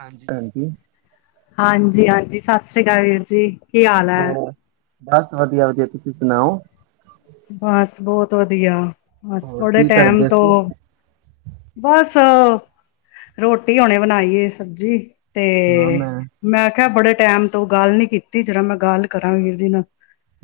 ਹਾਂਜੀ, ਹਾਂਜੀ ਹਾਂਜੀ, ਹਾਂਜੀ ਸਤਿ ਸ੍ਰੀ ਅਕਾਲ ਵੀਰ ਜੀ ਕੀ ਹਾਲ ਹੈ ਹੋਰ ਬਸ ਵਧੀਆ ਵਧੀਆ ਤੁਸੀਂ ਸੁਣਾਓ ਬਸ ਬਹੁਤ ਵਧੀਆ ਹੋਰ ਬਸਥੋੜੇ ਕੀ ਟਾਈਮ ਕਰਦੇ ਤੋਂ ਸੀ? ਬਸ ਰੋਟੀ ਹਣੇ ਬਣਾਈਏ ਸਬਜ਼ੀ ਤੇ ਮੈਂ ਆਖਿਆ ਬੜੇ ਟੈਮ ਤੋਂ ਗੱਲ ਨੀ ਕੀਤੀ ਜਿਰਾ ਮੈਂ ਗੱਲ ਕਰਾਂ ਵੀਰ ਜੀ ਨਾਲ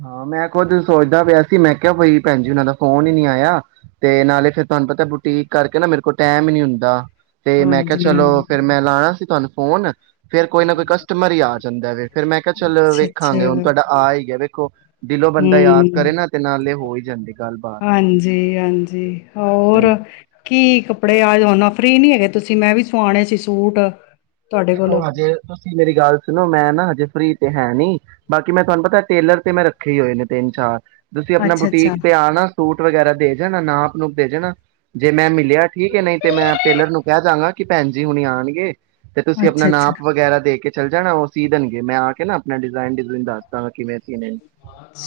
ਹਾਂ ਮੈਂ ਖੁੱਦ ਸੋਚਦਾ ਪਿਆ ਸੀ ਮੈਂ ਕਿਹਾ ਬਈ ਭੈਣਜੀ ਉਹਨਾਂ ਦਾ ਫ਼ੋਨ ਹੀ ਨਹੀਂੀ ਆਇਆ ਤੇ ਨਾਲੇ ਫੇਿਰ ਤੁਹਾਨੂੰ ਪਤਾ ਬੁਟੀਕ ਕਰਕੇ ਨਾ ਮੇਰੇ ਕੋਲ ਟੈਮ ਹੀ ਨੀ ਹੁੰਦਾ ਤੇ ਮੈਂ ਕਿਹਾ ਚਲੋ ਹਾਂਜੀ-ਹਾਂਜੀ ਫੇਰ ਮੈਂ ਲਾਣਾ ਸੀ ਤੁਹਾਨੂੰ ਫਨ ਫੇਰ ਕੋਈ ਨਾ ਕੋਈ ਕਸਟਮਰ ਹੀ ਆ ਜਾਂਦਾ ਵ ਫੇਿਰ ਮੈਂ ਕਿਹਾ ਚੱਲ ਵੇਖਾਂਗੇ ਹੁਣ ਅੱਛਾ-ਅੱਛਾ ਤੁਹਾਡਾ ਆ ਹੀ ਹੈ ਵ ਕੋ ਦਿਲੋਂ ਬੰਦਾ ਯਾਦ ਕਰੇ ਨਾ ਤੇ ਨਾਲੇ ਹੋ ਜਾਂਦੇ ਹਾਂਜੀ ਹਾਂਜੀ ਹੋਰ ਹਾਂਜੀ ਕੀ ਕੱਪੜੇ ਆਨਾ ਫ੍ਰਰੀ ਨੀ ਹੈਗੇ ਤੁਸੀਂ ਮੈਂ ਵੀ ਸਵਾਣੇ ਸੀ ਸੂਟ ਤੁਹਾਡੇ ਦੇਖੋ ਕੋਲੋਂ ਹਜੇ ਤੁਸੀਂ ਮੇਰੀ ਗੱਲ ਸੁਣੋ ਮੈਂ ਨਾ ਹਜੇ ਫਰੀ ਤੇ ਹੈ ਨੀ ਬਾਕੀ ਮੈਂ ਤੁਹਾਨੂੰ ਪਤਾ ਟੇਲਰ ਤੇ ਮੈਂ ਰੱਖੇ ਹੀ ਹੋਏ ਨੇ ਤਿੰਨ ਚਾਰ ਤੁਸੀਂ ਆਪਣਾ ਅੱਛਾ-ਅੱਛਾ, ਬੁਟੀਕ ਤੇ ਆਣਾ ਸੂਟ ਵਗੈਰਾ ਦੇ ਜਾਣਾ ਨਾ ਆਪ ਨੂੰਪ ਦੇ ਜਾਣਾ ਜੇ ਮੈਂ ਮਿਲਿਆ ਠੀਕ ਹੈ ਨਹੀਂ ਤੇ ਮੈਂ ਟੇਲਰ ਨੂੰ ਕਹਿ ਦਵਾਂਗਾ ਕਿ ਭੈਣ ਜਜੀ ਹੁਣੇ ਆਉਣਗੇ ਤੇ ਤੁਸੀਂ ਆਪਣਾ ਅੱਛਾ-ਅੱਛਾ ਨਾਪ ਵਗੈਰਾ ਦੇ ਕੇ ਚੱਲ ਜਾਣਾ ਉਹ ਸੀ ਦੇਣਗੇ ਮੈਂ ਆ ਕੇ ਨਾ ਆਪਣਾ ਡਿਜ਼ਾਇਨ ਡਿਜ਼ਨ ਦੱਸ ਦਾਂਗਾ ਕਿਵੇਂ ਸੀਨੇ ਨੇ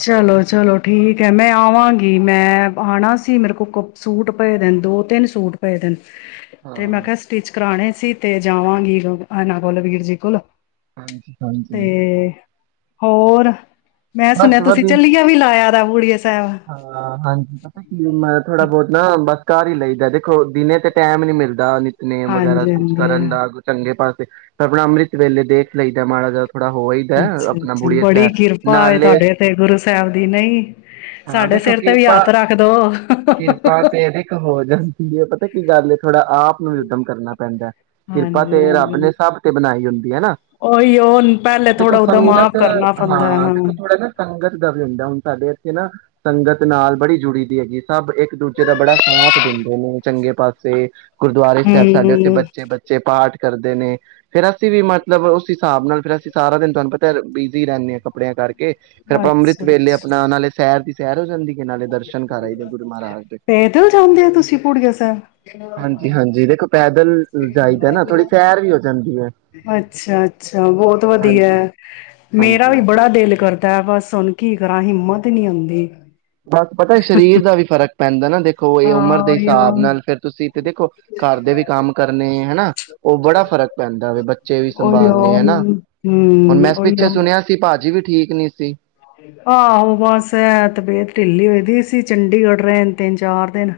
ਚਲੋ ਚਲੋ ਠੀਕ ਹੈ ਮੈਂ ਆਵਾਂਗੀ ਮੈਂ ਆਉਣਾ ਸੀ ਮੇਰੇ ਕੋਲ ਕ ਸੂਟ ਪਏ ਦਿਨ ਦੋ ਤਿੰਨ ਸੂਟ ਪਏ ਦਿਨ ਤੇ ਮੈਂ ਹਾਂ ਕਿਹਾ ਕਿਹਾ ਸਟਿਚ ਕਰਾਉਣੇ ਅਸੀਂ ਤੇ ਜਾਵਾਂਗੀ ਇਹਨਾਂ ਕੋਲ ਵੀਰ ਜੀ ਕੋਲ ਹਾਂ ਹਾਂ ਤੇ ਹੋਰ ਮੈਂ ਸੁਣਿਆ ਤੁਸੀਂ ਚਝੱਲੀਆਂ ਵੀ ਲਾਇਆ ੀ ਹਾਂ ਹਾਂਜੀ ਪਤਾ ਕੀ ਮੈਂ ਥੋੜਾ ਬਹੁਤ ਨਾ ਬਸ ਘਰ ਹੀ ਲਈਦਾ ਦੇਖੋ ਦਿਨੇ ਤੇ ਟਾਈਮ ਨੀ ਮਿਲਦਾ ਨੇੇਮ ਵਗੈਰਾ ਹਾਂਜੀ ਕੁਛ ਹਾਂਜੀ ਕਰਨ ਦਾ ਚੰਗੇ ਪਾਸੇ ਆਪਣਾ ਅੰਮ੍ਰਿਤ ਵੇਲੇ ਦੇਖ ਲਈਦਾ ਮਾੜਾ ਜਿਹਾ ਥੋੜਾ ਹੋ ਆਈਦਾ ਅੱਛਾ ਆਪਣਾ ਅੱਛਾ ਬੁੜੀਏ ਬੜੀ ਸਾਹਿਬ ਕਿਰਪਾ ਏ ਨਾਲੇ ਤੁਹਾਡੇ ਤੇ ਗੁਰੂ ਸਾਹਿਬ ਦੀ ਨਹੀਂ ਹਾਂ ਸਾਡੇ ਦੇਖੋ ਸਿਰ ਤੇ ਵੀ ਕਿਰਪਾ ਆਥ ਰੱਖਦੋ ਕਿਰਪਾ ਤੇ ਦੇਖੋ ਹੋ ਜਾਂਦੀ ਹੈ ਪਤਾ ਕੀ ਗੱਲ ਏ ਥੋੜਾ ਆਪ ਨੂੰ ਵੀ ਉੱਦਮ ਕਰਨਾ ਪੈਂਦਾ ਕਿਰਪਾ ਹਾਂਜੀ ਤੇ ਰੱਬ ਹਾਂਜੀ ਨੇ ਹਾਬ ਤੇ ਬਣਾਈ ਹੁੰਦੀ ਹੈ ਨਾ ਉਹੀ ਉਹ ਪਹਿਲੇ ਦੇਖੋ ਥੋੜਾ ਉਦਮ ਆਪ ਸੰਗਤ ਕਰਨਾ ਪੈਂਦਾ ਹਾਂ ਦੇਖੋ ਥੋੜਾ ਨਾ ਸੰਗਤ ਦਾ ਵੀ ਹੁੰਦਾ ਹੁਣ ਸਾਡੇ ਕਿ ਨਾ ਸੰਗਤ ਨਾਲ ਬੜੀ ਜੁੜੀ ਦੀ ਹੈਗੀ ਸਭ ਇੱਕ ਦੂਜੇ ਦਾ ਬੜਾ ਸਾਥ ਦਿੰਦੇ ਨੇ ਚੰਗੇ ਪਾਸੇ ਗੁਰਦੁਆਰੇ ਸਾਹਿਬ ਸਾਡੇ ਉੱਥੇ ਹੂੰ, ਬੱਚੇ ਬੱਚੇ ਪਾਠ ਕਰਦੇ ਨੇ ਫੇਰ ਅਸੀਂ ਵੀ ਮਤਲਬ ਉਸ ਹਿਸਾਬ ਨਾਲ ਫਿਰ ਅਸੀਂ ਸਾਰਾ ਦਿਨ ਤੁਹਾਨੂੰ ਪਤਾ ਬਿਜ਼ੀ ਰਹਿੰਦੇ ਹਾਂ ਕੱਪੜਿਆਂ ਕਰਕੇ ਕੇ ਫੇਿਰ ਆਪਾਂ ਅੰਮ੍ਰਿਤ ਅੱਛਾ ਵੇਲੇ ਅੱਛਾ ਆਪਣਾ ਉਹੇ ਸ਼ਹਿਰ ਦੀ ਸਹਿਰੋ ਨਾਲੇ ਦਰਸ਼ਨ ਕਰ ਰਹੇ ਨੇ ਗੁਰੂ ਮਹਾਰਾਜ ਦੇ ਪੈਦਲ ਜਾਂਦੇ ਹੋ ਤੁਸੀਂ ਪੂੜੀਆ ਸਾਹਿਬ? ਹਾਂਜੀ ਹਾਂਜੀ ਦੇਖੋ ਪੈਦਲ ਜਾਈਦਾ ਨਾ ਥੋੜ੍ਹੀ ਸੈਰ ਵੀ ਹੋ ਜਾਂਦੀ ਹੈ ਅੱਛਾ ਅੱਛਾ ਬਹੁਤ ਵਧੀਆ ਹਾਂਜੀ ਮੇਰਾ ਵੀ ਹਾਂਜੀ ਬੜਾ ਦਿਲ ਕਰਦਾ ਹੈ ਬਸ ਸੁਣ ਕੀ ਤਰ੍ਹਾਂ ਹਿੰਮਤ ਨਹੀਂੀ ਆਉਂਦੀ ਬਸ ਪਤਾ ਸਰੀਰ ਦਾ ਵੀ ਫ਼ਰਕ ਪੈਂਦਾ ਨਾ ਦੇਖੋ ਇਹ ਹਾਂ ਉਮਰ ਦੇ ਉਹੀਓ ਹਿਸਾਬ ਨਾਲ ਫੇਿਰ ਤੁਸੀਂਥ ਦੇਖੋ ਘਰ ਦੇ ਵੀ ਕੰਮ ਕਰਨੇ ਹਨਾ ਉਹ ਬੜਾ ਫਰਕ ਪੈਂਦਾ ਵ ਬੱਚੇ ਵੀ ਉਹੀਓ ਸੰਭਾਲੇ ਹਨਾ ਹੁਣ ਹੂੰ ਮੈਂ ਪਿੱਛੇ ਸੁਣਿਆ ਸੀ ਭਾਜੀ ਵੀ ਠੀਕ ਨਹੀਂੀ ਸੀ ਆਹ ਉਹ ਬਸ ਐ ਤ ਬੇਤ ਢਿੱਲੀ ਹੋਦੀ ਸੀ ਚੰਡੀਗੜ੍ਹ ਰਹਿਣ ਤਿੰਨ ਚਾਰ ਦਿਨ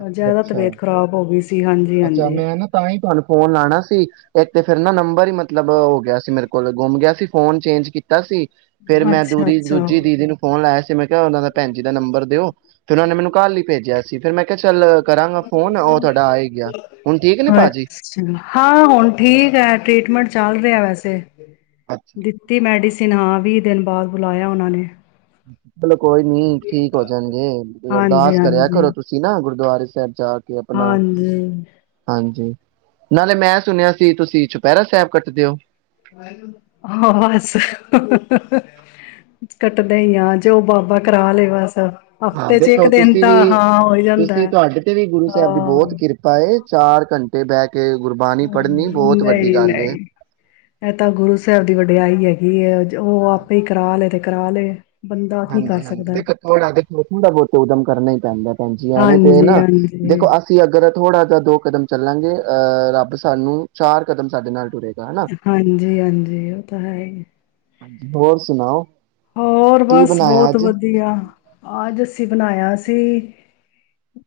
ਅੱਛਾ ਜ਼ਿਆਦਾ ਅੱਛਾ ਤਬੀਅਤ ਖ਼ਰਾਬ ਹੋ ਗਈ ਸੀ ਹਾਂਜੀ ਅੱਛਾ ਹਾਂਜੀ ਮੈਂ ਨਾ ਤਾਂ ਹੀ ਤੁਹਾਨੂੰ ਫੋਨ ਲਾਣਾ ਸੀ ਇੱਕ ਤੇ ਫਿਰ ਨਾ ਨੰਬਰ ਹੀ ਮਬ ਮਤਲਬ ਹੋ ਗਿਆ ਸੀ ਮੇਰੇ ਕੋ ਕੋਲ ਗੁੰਮ ਗਿਆ ਸੀ ਫੋਨ ਚੇਂਜ ਕੀਤਾ ਸੀ ਫੇਿਰ ਮੈਂ ਦੂ ਅੱਛਾ ਦੂਜੀ ਅੱਛਾ। ਦੀਦੀ ਨੂੰ ਫੋਨ ਲਾਇਆ ਸੀ ਮੈਂ ਕਿਹਾ ਉਹਨਾਂ ਦਾ ਭੈਣ ਜੀ ਦਾ ਨੰਬਰ ਦਿਓ ਫਿਰ ਉਹ ਨੇ ਮੈਨੂੰ ਕਾਲ ਹੀ ਭੇਜਿਆ ਸੀ ਫਿਰ ਮੈਂ ਚੱਲ ਕਰਾਂਗਾ ਫੋਨ ਉਹ ਤੁਹਾਡਾ ਆ ਹੀ ਗਿਆ ਹੁਣ ਠੀਕ ਨੇ ਭਾਜੀ ਅੱਛਾ ਹਾਂ ਹੁਣ ਠੀਕ ਹੈ ਟ੍ਰੀਟਮੈਂਟ ਚੱਲ ਰਿਹਾ ਵੈਸੇ ਅੱਛਾ ਦਿੱਤੀ ਮੈਡੀਸਿਨ ਹਾਂ ਵੀਹ ਦਿਨ ਬਾਅਦ ਬੁਲਾਇਆ ਉਹਨਾਂ ਨੇ ਚਲੋ ਕੋਈ ਨੀ ਠੀਕ ਹੋ ਜਾਣਗੇੇ ਹਾਂਜੀ, ਅਰਦਾਸ ਕਰਿਆ ਹਾਂਜੀ, ਕਰਰੋ ਤੁਸੀਂ ਨਾ ਗੁਰ ਦੁਆ ਸਾਹਿਬ ਜਾ ਕੇ ਆਪਣਾ ਹਾਂਜੀ ਹਾਂਜੀ ਨਾਲੇ ਮੈਂ ਸੁਣਿਆ ਸੀ ਤੁਸੀਂ ਚੁਪਹਿਰਾ ਸਾਹਿਬ ਕੱਟਦੇ ਹੋ ਹਾਂ ਬਸ ਕੱਟਦੇ ਹੀ ਆ ਜੋ ਉਹ ਬਾਬਾ ਕਰਾ ਲਏ ਬਸ ਹਾਂ ਹਫ਼ਤੇ ਚ ਇੱਕ ਦੇਖੋ ਦਿਨ ਤੁਸੀਂ ਵੀ ਤਾਂ ਹਾਂ ਹੋ ਹੀ ਜਾਂਦਾ ਤੁਸੀਂ ਹੈ। ਤੁਹਾਡੇ ਤੇ ਵੀ ਗੁਰੂ ਸਾਹਿਬ ਦੀ ਹਾਂ, ਬਹੁਤ ਕਿਰਪਾ ਚਾਰ ਘੰਟੇ ਬਹਿ ਕੇ ਗੁਰਬਾਣੀ ਹਾਂ ਪੜ੍ਹਨੀ ਨਹੀਂ ਬਹੁਤ ਵੱਡੀ ਗੱਲ ਏ ਨਹੀਂ ਇਹ ਤਾਂ ਗੁਰੂ ਸਾਹਿਬ ਦੀ ਵੱਡੇ ਆਈ ਹੈਗੀ ਇਹ ਉਹ ਆਪੇ ਹੀ ਕਰਾ ਲੈਦੇ ਕਰਾ ਲਏ ਬੰਦਾ ਕੀ ਕਰ ਹਾਂਜੀ ਹਾਂਜੀ ਸਕਦਾ ਦੇਖੋ ਥੋੜਾ ਦੇਖੋ ਥੋੜਾ ਬਹੁਤ ਉਦਮ ਕਰਨਾ ਹੀ ਪੈਂਦਾ ਭੈਣਜੀ ਐਵੇਂ ਤੇ ਹਾਂਜੀ, ਨਾ ਹਾਂਜੀ। ਦੇਖੋ ਅਸੀਂ ਅਗਰ ਥੋੜਾ ਜਿਹਾ ਦੋ ਕਦਮ ਚੱਲ ਕਰ ਲਾਂਗੇ ਅਹ ਰੱਬ ਸਾਨੂੰ ਚਾਰ ਕਦਮ ਸਾਡੇ ਨਾਲ ਟੁਰੇਗਾ ਹਨਾ ਹਾਂਜੀ ਹਾਂਜੀ ਉਹ ਤਾਂ ਹੈ ਹੀ ਹਾਂਜੀ ਹੋਰ ਸੁਣਾਓ ਹੋਰ ਕੀ ਬਸ ਬਣਾਇਆ ਬਹੁਤ ਅੱਜ ਵਧੀਆ ਆਜ ਅਸੀਂ ਬਣਾਇਆ ਸੀ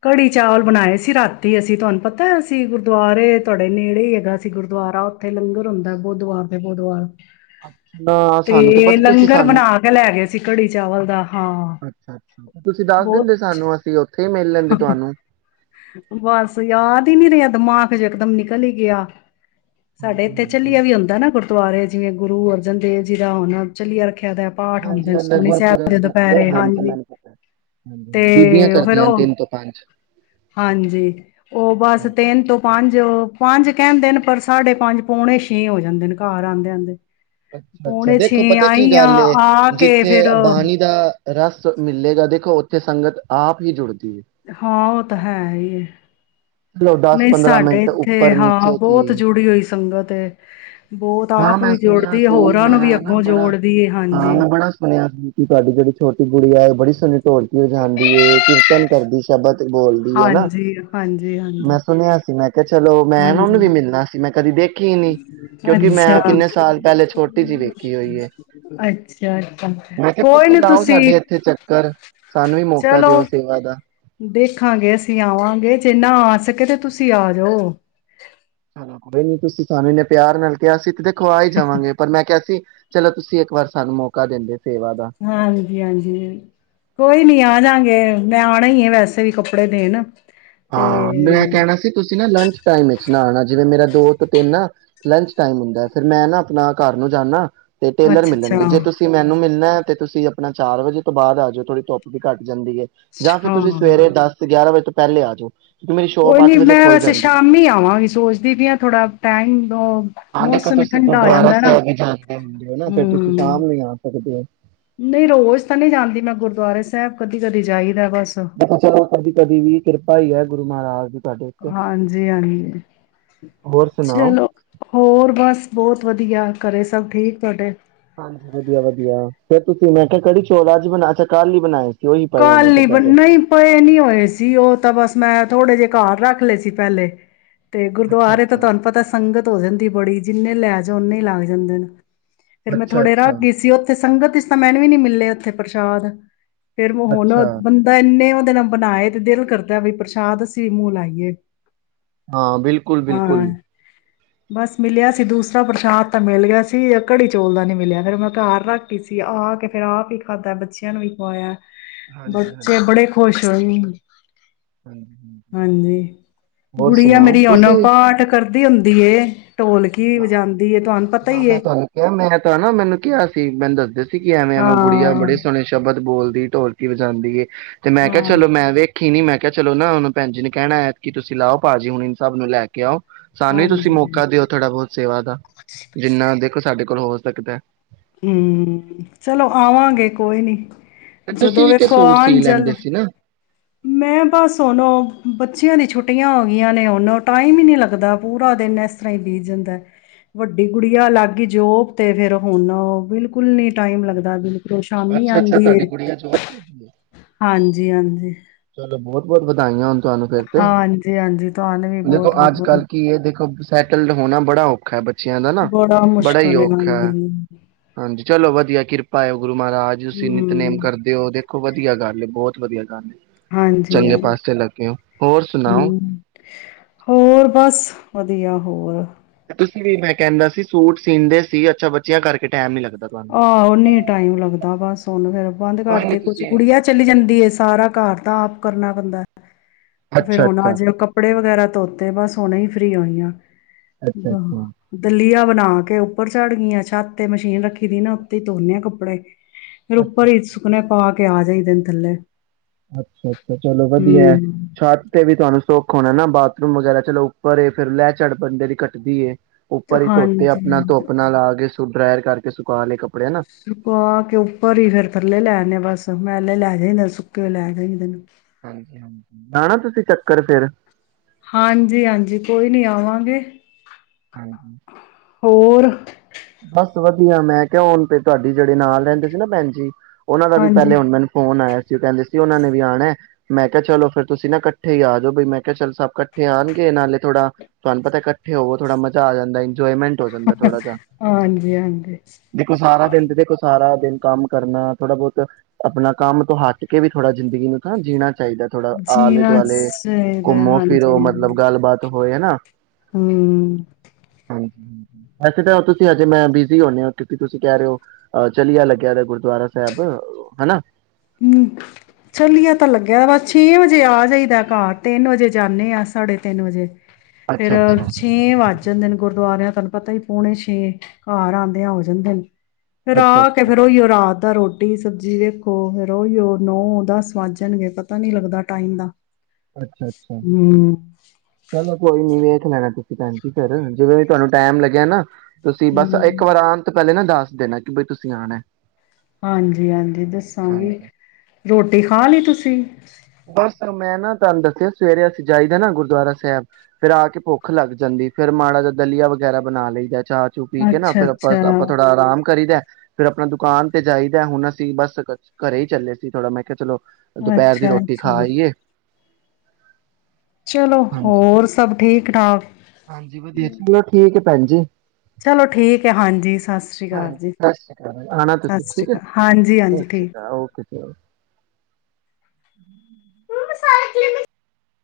ਕੜੀ ਚਾਵਲ ਬਣਾਏ ਸੀ ਰਾਤੀ ਅਸੀਂ ਤੁਹਾਨੂੰ ਪਤਾ ਅਸੀਂ ਗੁਰਦੁਆਰੇ ਤੁਹਾਡੇ ਨੇੜੇ ਹੀ ਹੈਗਾ ਸੀ ਗੁਰਦੁਆਰਾ ਉੱਥੇ ਲੰਗਰ ਹੁੰਦਾ ਬੁਦਵਾਰ ਤੇ ਬੁਦਵਾਰ ਅੱਛ ਨਾ ਸਾਨੂੰ ਤੇ ਪਤਾ ਤੁਸੀਂ ਲੰਗਰ ਸਾਨੂੰ ਬਣਾ ਕੇ ਲੈ ਗਏ ਸੀ ਘੜੀ ਚਾਵਲ ਦਾ ਹਾਂ ਅੱਛਾ ਬਹੁਤ ਓਥੇ ਮਿਲ ਲੈਂਦੇ ਤੁਹਾਨੂੰ ਬਸ ਯਾਦ ਹੀ ਨੀ ਰਿਹਾ ਦਿਮਾਗ ਚਕਦਮ ਨਿਕਲ ਹੀ ਗਿਆ ਸਾਡੇ ਹਾਂਜੀ ਇੱਥੇ ਹਾਂਜੀ ਚੱਲਆ ਵੀ ਹੁੰਦਾ ਨਾ ਗੁਰਦੁਆਰੇ ਜਿਵੇਂ ਗੁਰੂ ਅਰਜਨ ਦੇਵ ਜੀ ਦਾ ਹੁਣ ਚੱਲੀਆ ਹਾਂਜੀ ਹੁੰਦਾ ਗੁਰਪੁਰਬ ਤੱਕ, ਹਾਂਜੀ ਮੈਨੂੰ ਪਤਾ ਤੇ ਬੀਬੀਆਂ ਫੇਰ ਕਰਦੀਆਂ ਉਹ ਤਿੰਨ ਤੋਂ ਪੰਜ। ਹਾਂਜੀ, ਉਹ ਬਸ ਤਿੰਨ ਤੋਂ ਪੰਜ ਜੋ ਪੰਜ ਕਹਿੰਦੇ ਨੇ, ਪਰ ਸਾਡੇ ਪੰਜ ਪਉਣੇ ਛੇ ਹੋ ਜਾਂਦੇ ਨੇ ਘਰ ਆਉਂਦੇ ਆਉਂਦੇ। ਅੱਛਾ ਅੱਛਾ ਪੌਣੇ ਛੇ ਦੇਖੋ ਪਤਾ ਕੀ ਆਈ ਆ ਗੱਲ ਆ ਕੇ ਜਿੱਥੇ ਫੇਰ ਬਾਣੀ ਦਾ ਰਸ ਮਿਲੇਗਾ ਦੇਖੋ ਉਥੇ ਸੰਗਤ ਆਪ ਹੀ ਜੁੜਦੀ ਹੈ ਹਾਂ ਉਹ ਤਾਂ ਹੈ ਹੀ। ਚਲੋ ਦਸ ਨਹੀਂ ਪੰਦਰਾਂ ਸਾਡੇ ਮਿੰਟ ਇੱਥੇ ਉੱਪਰ ਹਾਂ ਨੀਚੇ ਕੀ ਬਹੁਤ ਜੁੜੀ ਹੋਈ ਸੰਗਤ। ਤੇ ਹਾਂ ਮੈਂ ਸੁਣਿਆ ਸੀ, ਮੈਂ ਨਾ ਅੱਗੋਂ ਬੜਾ ਜੋੜਦੀ ਹੈ ਹਾਂ ਹਾਂਜੀ ਮੈਂ ਬੜਾ ਸੁਣਿਆ ਸੀ ਕਿ ਤੁਹਾਡੀ ਜਿਹੜੀ ਛੋਟੀ ਗੁੜੀਆ ਹੈ। ਬੜੀ ਸੋਹਣੀ ਢੋਲਕੀ ਵਜਾਂਦੀ ਏ ਕੀਰਤਨ ਕਰਦੀ ਸ਼ਬਦ ਬੋਲਦੀ ਹੈ ਨਾ ਹਾਂਜੀ ਹਾਂਜੀ ਮੈਂ ਹਾਂਜੀ ਸੁਣਿਆ ਸੀ, ਮੈਂ ਕਿਹਾ ਚਲੋ ਮੈਂ ਨਾ ਉਹਨੂੰ ਵੀ ਹਾਂਜੀ ਮਿਲਣਾ ਸੀ ਮੈਂ ਕਦੀ ਦੇਖੀ ਹੀ ਨਹੀਂ। ਕਿਉਂਕਿ ਮੈਂ ਅੱਛਾ ਕਿੰਨੇ ਸਾਲ ਪਹਿਲੇ ਛੋਟੀ ਜਿਹੀ ਵੇਖੀ ਹੋਈ ਹੈ ਅੱਛਾ ਅੱਛਾ ਮੈਂ ਕਿਹਾ ਕੋਈ ਨੀ ਲਾਓ ਤੁਸੀਂ ਸਾਡੇ ਇੱਥੇ ਚੱਕਰ ਸਾਨੂੰ ਵੀ ਮੌਕਾ ਚਲੋ ਦਿਓ ਦੇਖ ਸੇਵਾ ਦਾ ਦੇਖਾਂਗੇ ਅਸੀਂ ਆਵਾਂਗੇ ਜੇ ਨਾ ਆ ਸਕੇ ਤੇ ਤੁਸੀਂ ਆ ਜਾਓ। ਚਲੋ ਕੋਈ ਨੀ ਤੁਸੀਂ ਸਾਨੂੰ ਇਨੇ ਪਿਆਰ ਨਾਲ ਤੇ ਅਸੀਂ ਦੇਖੋ ਆ ਹੀ ਜਾਵਾਂਗੇ ਪਰ ਮੈਂ ਕਿਹਾ ਸੀ ਚਲੋ ਤੁਸੀਂ ਇੱਕ ਵਾਰ ਸਾਨੂੰ ਮੌਕਾ ਦਿੰਦੇ ਹੋ। ਹਾਂਜੀ ਹਾਂਜੀ ਕੋਈ ਨੀ ਆ ਜਾਂਗੇ। ਮੈਂ ਆਉਣਾ ਈ ਹੈ ਵੈਸੇ ਵੀ ਕੱਪੜੇ ਦੇਣ। ਤੇ ਹਾਂ ਮੈਂ ਕਹਿਣਾ ਸੀ, ਤੁਸੀਂ ਨਾ ਲੰਚ ਟਾਈਮ ਵਿੱਚ ਨਾ ਆਉਣਾ ਜਿਵੇਂ ਮੇਰਾ ਦੋ ਤੋਂ ਤਿੰਨ ਨਾ ਲੰਚ ਟਾਈਮ ਹੁੰਦਾ ਫਿਰ ਮੈਂ ਨਾ ਆਪਣਾ ਘਰ ਨੂੰ ਜਾਂਦਾ ਤੇ ਟੇਲਰ ਅੱਛਾ ਮਿਲਣਗੇ ਅੱਛਾ ਜੇ ਤੁਸੀਂ ਮੈਨੂੰ ਮਿਲਣਾ ਤੇ ਤੁਸੀਂ ਆਪਣਾ ਚਾਰ ਵਜੇ ਤੋਂ ਬਾਅਦ ਆ ਜਾਓ ਥੋੜੀ ਧੁੱਪ ਵੀ ਘੱਟ ਜਾਂਦੀ ਹੈ ਜਾਂ ਫਿਰ ਤੁਸੀਂ ਹਾਂ ਸਵੇਰੇ ਦਸ, ਗਿਆਰਾਂ ਵਜੇ ਤੋਂ ਪਹਿਲੇ ਆ ਆ ਜੋ। ਕੋਈ ਨੀ ਮੈਂ ਵੈਸੇ ਸ਼ਾਮੀ ਆਵਾਂਗੀ ਸੋਚਦੀ ਪਈ ਹਾਂ ਥੋੜਾ ਟਾਈਮ ਹਾਂ ਦੇਖੋ ਮੌਸਮ ਵੀ ਤੁਸੀਂ ਠੰਡਾ ਹੋ ਗੁਰਦੁਆਰਾ ਜਾਂਦਾ ਹੈਨਾ ਸਾਹਿਬ ਵੀ ਜਾਂਦੇ ਹੁੰਦੇ ਹੋ ਨਾ ਫਿਰ ਤੁਸੀਂ ਸ਼ਾਮ ਹੂੰ, ਨੂੰ ਹੀ ਆ ਸਕਦੇ ਹੋ ਨਹੀਂ ਰੋਜ਼ ਤਾਂ ਨਹੀਂ ਜਾਂਦੀ ਮੈਂ ਗੁਰਦੁਆਰੇ। ਸਾਹਿਬ ਕਦੀ-ਕਦੀ ਜਾਈ ਚਲੋ, ਕਦੀ-ਕਦੀ ਵੀ, ਕਿਰਪਾ ਹੀ ਹੈ ਗੁਰੂ ਮਹਾਰਾਜ ਦੀ ਤੁਹਾਡੇ ਉੱਤੇ ਹਾਂਜੀ-ਹਾਂਜੀ, ਹੋਰ ਸੁਣਾਓ ਚਲੋ ਹੋਰ ਬਸ, ਬਹੁਤ ਵਧੀਆ। ਵਧਿਆ, ਘਰੇ ਸਭ ਠੀਕ ਤੁਹਾਡੇ। ਹਾਂਜੀ, ਵਧੀਆ-ਵਧੀਆ ਫੇਰ ਤੁਸੀਂ ਮੈਂ ਕਿਹਾ ਕੜੀ ਚੋਲ ਅੱਜ ਹੀ ਬਣਾੲਏ, ਅਛਾ ਕਾਲ ਨੀ ਬਣਾਏ। ਸੀ ਉਹੀ ਪਏ ਹੋਣੇ ਕਲ ਫਿਰ ਹੀ, ਤੁਹਾਡੇ ਨਹੀਂ ਪਏ ਨਹੀਂ ਹੋਏ ਸੀ ਉਹ ਤਾ ਬਸ ਮੈਂ ਥੋੜੇ ਜਿਹੇ ਘਾਰ ਰੱਖ ਲਏ ਸੀ ਪਹਿਲੇ। ਤੇ ਅੱਛਾ ਗੁਰਦੁਆਰੇ ਤਾਂ ਅੱਛਾ ਤੁਹਾਨੂੰ ਪਤਾ, ਸੰਗਤ ਹੋ ਜਾਂਦੀ ਬੜੀ ਜਿੰਨਨੀ ਲੈ ਜਾਓ, ਓਨੇ ਲੱਗ ਜਾਂਦੇ ਨੇ। ਫੇਰ, ਮੈਂ ਅੱਛਾ ਥੋੜੇ ਰਖ ਅੱਛਾ ਗਈ ਸੀ ਉੱਥੇ। ਸੰਗਤ ਵਿਚ ਮੈਨੂੰ ਵੀ ਨੀ ਮਿਲਿਆ ਉੱਥੇ ਪ੍ਰਸ਼ਾਦ। ਫੇਰ ਹੁਣ ਅੱਛਾ ਬੰਦਾ ਇੰਨੇ ਜੇ ਬਨਾਏ ਤੇ ਦਿਲ ਕਰਦਾ ਵੇ ਪ੍ਰਸ਼ਾਦ ਅਸੀਂ ਵੀ ਮੂੰਹ ਲਾਈਏ। ਹਾਂ ਬਿਲਕੁਲ ਹਾਂ, ਬਿਲਕੁਲ ਬਸ ਮਿਲਿਆ ਸੀ ਦੂਸ ਪ੍ਰਸ਼ਾਦ ਤਾਂ ਮਿਲ ਗਿਆ ਸੀ, ਘੜੀ ਚੌਲ ਦਾ ਨਹੀਂ ਮਿਲਿਆ ਫੇਿਰ ਮੈਂ ਘਰ ਰੱਖ ਗਈ ਸੀ ਆਕੇ ਫੇਿਰ ਆਪ ਹੀ ਖਾਧਾ, ਬੱਚਿਆਂ ਨੂੰ ਵੀ ਖਵਾਇਆ। ਹਾਂਜੀ ਹਾਂਜੀ ਬੱਚੇ, ਬੜੇ ਹਾਂਜੀ ਖੁਸ਼। [unintelligible] ਹਾਂਜੀ, ਹੋਰ ਗੁੜੀਆਂ ਸੁਣਾਓ ਮੇਰੀ ਓਨ ਤੁਸੀਂ ਪਾਠ ਕਰ ਵਧੀ ਹੁੰਦੀ ਹੈ। ਹਾਂ, ਮੈਂ ਤੁਹਾਨੂੰ ਕਿਹਾ ਮੈਂ ਤਾਂ ਨਾ ਮੈਨੂੰ ਕਿਹਾ ਸੀ ਮੈਨੂੰ ਦੱਸਦੇ। ਕਿ ਐਵੇਂ-ਐਵੇਂ ਗੁੜਿਆ, ਹਾਂ ਬੜੇ ਸੋਹਣੇ ਸ਼ਬਦ ਬੋਲਦੀ ਢੋਲਕੀ ਜਾਂਦੀ ਹੇ। ਤੇ ਮੈਂ ਕਿਹਾ, ਹਾਂ ਚਲੋ ਮੈਂ ਵੇਖੀ ਨਹੀ ਮੈਂ। ਕਿਹਾ ਚਲੋ ਨਾ ਭੈਣ ਜੀ ਨੇ ਕਹਿਣਾ ਐਤਕੀ ਤੁਸੀਂ ਲਾਓ ਭਾਜੀ ਸਾਹਿਬ ਨੂੰ ਲੈ ਕੇ ਆਓ। ਸਾਨੂੰ ਹੀ ਤੁਸੀਂ ਹਾਂਜੀ ਮੌਕਾ ਦਿਓ। ਥੋੜਾ ਬਹੁਤ ਸੇਵਾ ਦਾ, ਜਿੰਨਾ ਦੇਖੋ ਸਾਡੇ ਕਰੋ ਹੋ ਸਕਦਾ। ਹੂੰ, ਚਲੋ ਆਵਾਂਗੇ, ਕੋਈ ਨੀ ਤੇ ਤੁਸੀਂ ਜਦੋਂ ਵੀ ਤੇ ਵੇਖੋ ਸੂਟ ਸੀ ਲੈਂਦੇ ਅਣ-ਜੱਲ ਸੀ ਨਾ ਮੈਂ ਬਸ ਹੁਨ ਬੱਚਿਆਂ ਦੀ ਛੁੱਟੀ ਛੁੱਟੀਆਂ ਹੋ ਗਈਆਂ ਨੇ ਹੁਣ, ਟਾਈਮ ਹੀ ਨੀ ਲੱਗਦਾ ਪੂਰਾ ਦਿਨ ਇਸ ਤਰ੍ਹਾਂ ਹੀ ਬੀਤ ਜਾਂਦਾ ਏ, ਵੱਡੀ ਗੁੜੀਆ ਲੱਗ ਗਈ ਜੋਬ ਤੇ ਫਿਰ ਹੁਣ ਹਾਂ, ਬਿਲਕੁਲ ਨੀ ਟਾਈਮ ਲੱਗਦਾ ਬਿਲਕੁਲ ਔ, ਸ਼ਾਮੀ ਅੱਛਾ ਅੱਛਾ ਆਉਂਦੀ ਏ, ਤੁਹਾਡੀ ਗੁੜੀਆ ਜੋਬ ਕਰਦੀ ਹੈ ਹਾਂਜੀ-ਹਾਂਜੀ। ਚਲੋ ਬਹੁਤ ਬਹੁਤ ਵਧਾਈਆਂ ਹੋਨ। ਤੁਹਾਨੂੰ ਫਿਰ ਤੇ, ਹਾਂਜੀ ਤੁਹਾਨੂੰ ਵੀ ਦੇਖੋ ਬਹੁਤ ਬਹੁਤ ਵਧਾਈ। ਆਜ-ਕੱਲ ਕੀ ਇਹ ਦੇਖੋ ਸੈਟਲਡ ਹੋਣਾ ਬੜਾ ਔਖਾ ਹੈ ਬੱਚ ਚੱਯਾਂ ਦਾ ਨਾ ਬੜਾ ਹੀ ਔਖਾ ਹੈ, ਹਾਂਜੀ ਚਲੋ ਵਧੀਆ ਕਿਰਪਾ ਐ ਗੁਰੂ ਮਹਾਰਾਜ ਤੁਸੀਂ ਨਿਤਨੇਮ ਹੂੰ ਕਰਦੇ ਹੋ ਉਹਦੇ ਦੇਖੋ ਵਧੀਆ ਗੱਲ ਏ, ਬਹੁਤ ਵਧੀਆ ਗੱਲ ਏ। ਹਾਂਜੀ-ਹਾਂਜੀ ਹੋਰ ਸੁਣਾਓ ਹੂੰ, ਹੋਰ ਬਸ ਵਧੀਆ। ਹੋਰ ਤੁਸੀਂ ਵੀ ਮੈਂ ਕਹਿੰਦਾ ਸੀ ਸੂਟ ਸੀਂਦੇ ਸੀ, ਅੱਛਾ ਬੱਚਿਆਂ ਕਰਕੇ ਟੈਮ ਨੀ ਲੱਗਦਾ। ਤੁਹਾਨੂੰ ਆਹੋ ਨੀ ਟਾਈਮ ਲੱਗਦਾ, ਬਸ ਹੁਨ ਫੇਰ ਬੰਦ ਕਰ ਕੋਈ ਨੀ ਤੇ, ਕੁਛ ਤੁਸੀਂ ਗੁੜੀਆ ਚਲੀ ਜਾਂਦੀ ਸਾਰਾ ਘਰ ਦਾ ਆਪ ਕਰਨਾ ਬੰਦਾ ਉਹ ਫੇਰ ਅੱਛਾ ਹੁਣ ਅੱਛਾ ਅੱਜ ਕੱਪੜੇ ਵ ਵਗੈਰਾ ਧੋਤੇ ਬਸ ਹੁਣੇ ਹੀ ਫਰੀ ਹੋਈ ਆਂ। ਅੱਛਾ ਅੱਛਾ ਬਾਹ ਦਲੀਆ ਬਣਾ ਕੇ ਉੱਪਰ ਚੜ ਗਈ ਆਂ ਛੱਤ ਤੇ ਮਸ਼ੀਨ ਰੱਖੀ ਦੇ ਨਾ ਉੱਤੇ ਹੀ ਧੋਨੀ ਆਂ ਕੱਪੜੇ। ਫੇਰ ਉੱਪਰ ਅੱਛਾ ਈ ਸੁਕਨੇ ਪਾ ਕੇ ਤੇ ਆ ਜਾਈ ਦਿਨ ਥੱਲੇ ਅੱਛਾ-ਅੱਛਾ, ਚਲੋ ਵਧੀਆ ਐ, ਹੂੰ ਛੱਤ ਤੇ ਵੀ ਤੁਹਾਨੂੰ ਸੋਕ ਹਨਾ ਬਾਥਰੂਮ ਵਗੈਰਾ ਚੱਲੋ ਉੱਪਰ ਏ, ਫੇਰ ਲਹਿ ਚੜ ਬੰਦੇ ਦੀ ਕੱਟਦੀ ਏ। ਤੇ ਉੱਪਰ ਹੀ ਧੋਤੇ, ਹਾਂਜੀ ਆਪਣਾ ਹਾਂਜੀ ਧੁੱਪ ਨਾਲ ਲਾ ਕੇ ਸੋ ਡਰਾਇਰ ਕਰਕੇ ਤੇ ਸੁਕਾ ਲੇ ਕਪ ਸੁੁਕਾ ਕੇ ਉੱਪਰ ਹੀ ਫੇਰ ਥੱਲੇ ਲੈ ਆਨੇ ਬਸ। ਮੈਲੇ ਲੈ ਜਾਈਦਾ, ਸੁੱਕੇ ਲੈ ਜਾਂਦੇਨ। ਹਾਂਜੀ-ਹਾਂਜੀ, ਲਾਣਾ ਤੁਸੀਂ ਚੱਕਰ ਫੇਰ। ਹਾਂਜੀ-ਹਾਂਜੀ ਕੋਈ ਨੀ ਆਵਾਂਗੇ। ਹਾਂਜੀ। ਹੋਰ ਬਸ ਵਧੀਆ, ਮੈਂ ਕਿਹਾ ਹੁਣ ਤੇ ਤੁਹਾਡੀ ਜਿਹੜੇ ਨਾਲ ਰਹਿੰਦੇ ਸੀ ਨਾ ਭੈਣ ਜੀ ਉਹਨਾਂ ਦਾ ਵੀ ਪਹਿਲੇ ਹਾਂਜੀ ਹੁਣ ਮੈਨੂੰ ਫੋਨ ਆਇਆ ਉਹ ਕਹਿੰਦੇ ਸੀ ਉਹਨਾ ਨੇ ਵੀ ਆਣਾ ਐ, ਮੈਂ ਕਿਹਾ ਚਲੋ ਫੇਰ ਤੁਸੀਂ ਨਾ ਇਕੱਠੇ ਹੀ ਆ ਜਾਓ, ਬਈ ਮੈਂ ਕਿਹਾ ਚਲ ਸਭ ਇਕੱਠੇ ਆਣਗੇ ਨਾਲੇ ਥੋੜਾ ਤੁਹਾਨੂੰ ਪਤਾ ਇਕੱਠੇ ਹੋਵੋ ਥੋੜਾ ਮਜ਼ਾ ਆ ਜਾਂਦਾ ਇੰਜੋਮੈਂਟ ਹੋ ਜਾਂਦਾ ਥੋੜਾ ਜਾ। ਹਾਂਜੀ ਹਾਂਜੀ ਦੇਖੋ ਸਾਰਾ ਦਿਨ ਤੇ ਸਾਰਾ ਦਿਨ ਕੰਮ ਕਰਨਾ ਥੋੜਾ ਬਹੋਤ ਆਪਣਾ ਕੰਮ ਤੋਂ ਹਟ ਕੇ ਵੀ ਥੋੜਾ ਜ਼ਿੰਦਗੀ ਨੂੰ ਤਾਂ ਜੀਣਾ ਚਾਹੀਦਾ, ਥੋੜਾ ਆਲੇ ਜੀਣਾ ਦੁਆਲੇ ਚਾਹੀਦਾ ਘੁੰਮੋ ਫਿਰੋ ਹਾਂਜੀ ਮਤਲਬ ਗੱਲਬਾਤ ਹੋਏ ਹੈ ਨਾ? ਹੂੰ। ਵੈਸੇ ਤਾਂ ਉਹ ਤੁ ਹਜੇ ਮੈਂ ਬਿਜ਼ੀ ਹੁੰਦੇ ਹਾਂ ਕਿਉਂਕਿ ਤੁਸੀਂ ਕਹਿ ਰਹੇ ਹੋ ਅ ਚਲਆ ਲੱਗਿਆ ਗੁਰਦੁਆਰਾ ਸਾਹਿਬ ਹਨਾ। ਹੂੰ ਚੱਲੀਆ ਤਾਂ ਲੱਗਿਆ ਬਸ ਛੇ ਵਜੇ ਆ ਜਾਈਦਾ ਘਰ ਤਿੰਨ ਵਜੇ ਜਾਂਦੇ ਆ ਸਾਢੇ ਤਿੰਨ ਵਜੇ ਫੇਰ ਅੱਛਾ ਅੱਛਾ ਛੇਂ ਵੱਜ ਜਾਂਦੇ ਨੇ ਗੁਰਦੁਆਰਿਆਂ ਤੁਹਾਨੂੰ ਪਤਾ ਹੀ ਪੋਣੇ ਛੇ ਘਰ ਆਉਂਦਿਆਂ ਹੋ ਜਾਂਦੇ ਨੇ। ਫੇਰ ਅੱਛਾ ਆ ਕੇ ਅੱਛਾ ਫੇਰ ਉਹੀਓ ਰਾਤ ਤਾਂ ਰੋਟੀ ਸਬਜ਼ੀ ਵੇ ਉ ਫਿਰ ਉਹੀ ਉਹ ਨੌ ਦਸ ਵੱਜ ਜਾਣਗੇ ਪਤਾ ਨੀ ਲੱਗਦਾ ਟਾਈਮ ਦਾ ਅੱਛਾ -ਅੱਛਾ ਹੂੰ, ਚਲੋ ਕੋਈ ਨੀ ਵੇ ਥ ਲੈਣਾ ਤੁਸੀਂ ਭੈਣ ਜ ਸਰ ਜਿਵੇਂ ਤੁਹਾਨੂੰ ਟਾਈਮ ਲੱਗਿਆ ਨਾ ਤੁਸੀਂ ਬਸ ਇੱਕ ਵਾਰ ਆਉਣ ਤੋਂ ਪਹਿਲੇ ਨਾ ਦੱਸ ਦੇਣਾ ਕਿ ਬਈ ਤੁਸੀਂ ਆਣਾ। ਹਾਂਜੀ -ਹਾਂਜੀ ਦੱਸਾਂਗੀ ਹਾਂਜੀ ਰੋਟੀ ਖਾ ਲਈ ਤੁਸੀਂ ਬਸ ਮੈਂ ਨਾ ਤੁਹਾਨੂੰ ਦੱਸਿਆ ਸਵੇਰੇ ਅਸੀਂ ਜਾਈਦਾ ਨਾ ਗੁਰਦੁਆਰਾ ਸਾਹਿਬ ਫੇਰ ਆ ਕੇ ਭੁੱਖ ਲੱਗ ਜਾਂਦੀ ਫੇਰ ਮਾੜਾ ਜ ਦਲੀਆ ਵਗੈਰਾ ਬਣਾ ਲਈ ਦਾ ਚਾਹ ਚੂ ਪੀ ਕੇ ਨਾ ਅੱਛਾ ਫੇਰ ਆਪਾਂ ਅੱਛਾ ਆਪਾਂ ਥੋੜਾ ਆਰਾਮ ਕਰੀ ਦਾ। ਫੇਿਰ ਆਪਣਾ ਦੁਕਾਨ ਤੇ ਜਾਈਦਾ ਹੁਣ ਅਸੀਂ ਬਸ ਘਰੇ ਹੀ ਚੱਲੇ ਸੀ ਥੋੜਾ ਮੈਂ ਕਿਹਾ ਚਲੋ ਦੁਪਹਿਰ ਦੀ ਅੱਛਾ ਰੋਟੀ ਅੱਛਾ ਖਾਈਏ। ਚਲੋ ਹਾਂਜੀ ਹੋਰ ਸਭ ਠੀਕ ਠਾਕ। ਭੈਣਜੀ ਚਲੋ ਠੀਕ ਹੈ ਹਾਂਜੀ, ਸਤਿ ਸ੍ਰੀ ਅਕਾਲ ਹਾਂਜੀ ਜੀ, ਸਤਿ ਸ਼੍ਰੀ ਅਕਾਲ ਆਣਾ ਸਤਿ ਤੁਸੀਂ ਸ੍ਰੀ ਠੀਕ ਹੈ ਅਕਾਲ, ਸਤਿ ਹਾਂਜੀ-ਹਾਂਜੀ ਸ਼੍ਰੀ ਠੀਕ ਅਕਾਲ ਓਕੇ ਜੀ [unintelligible]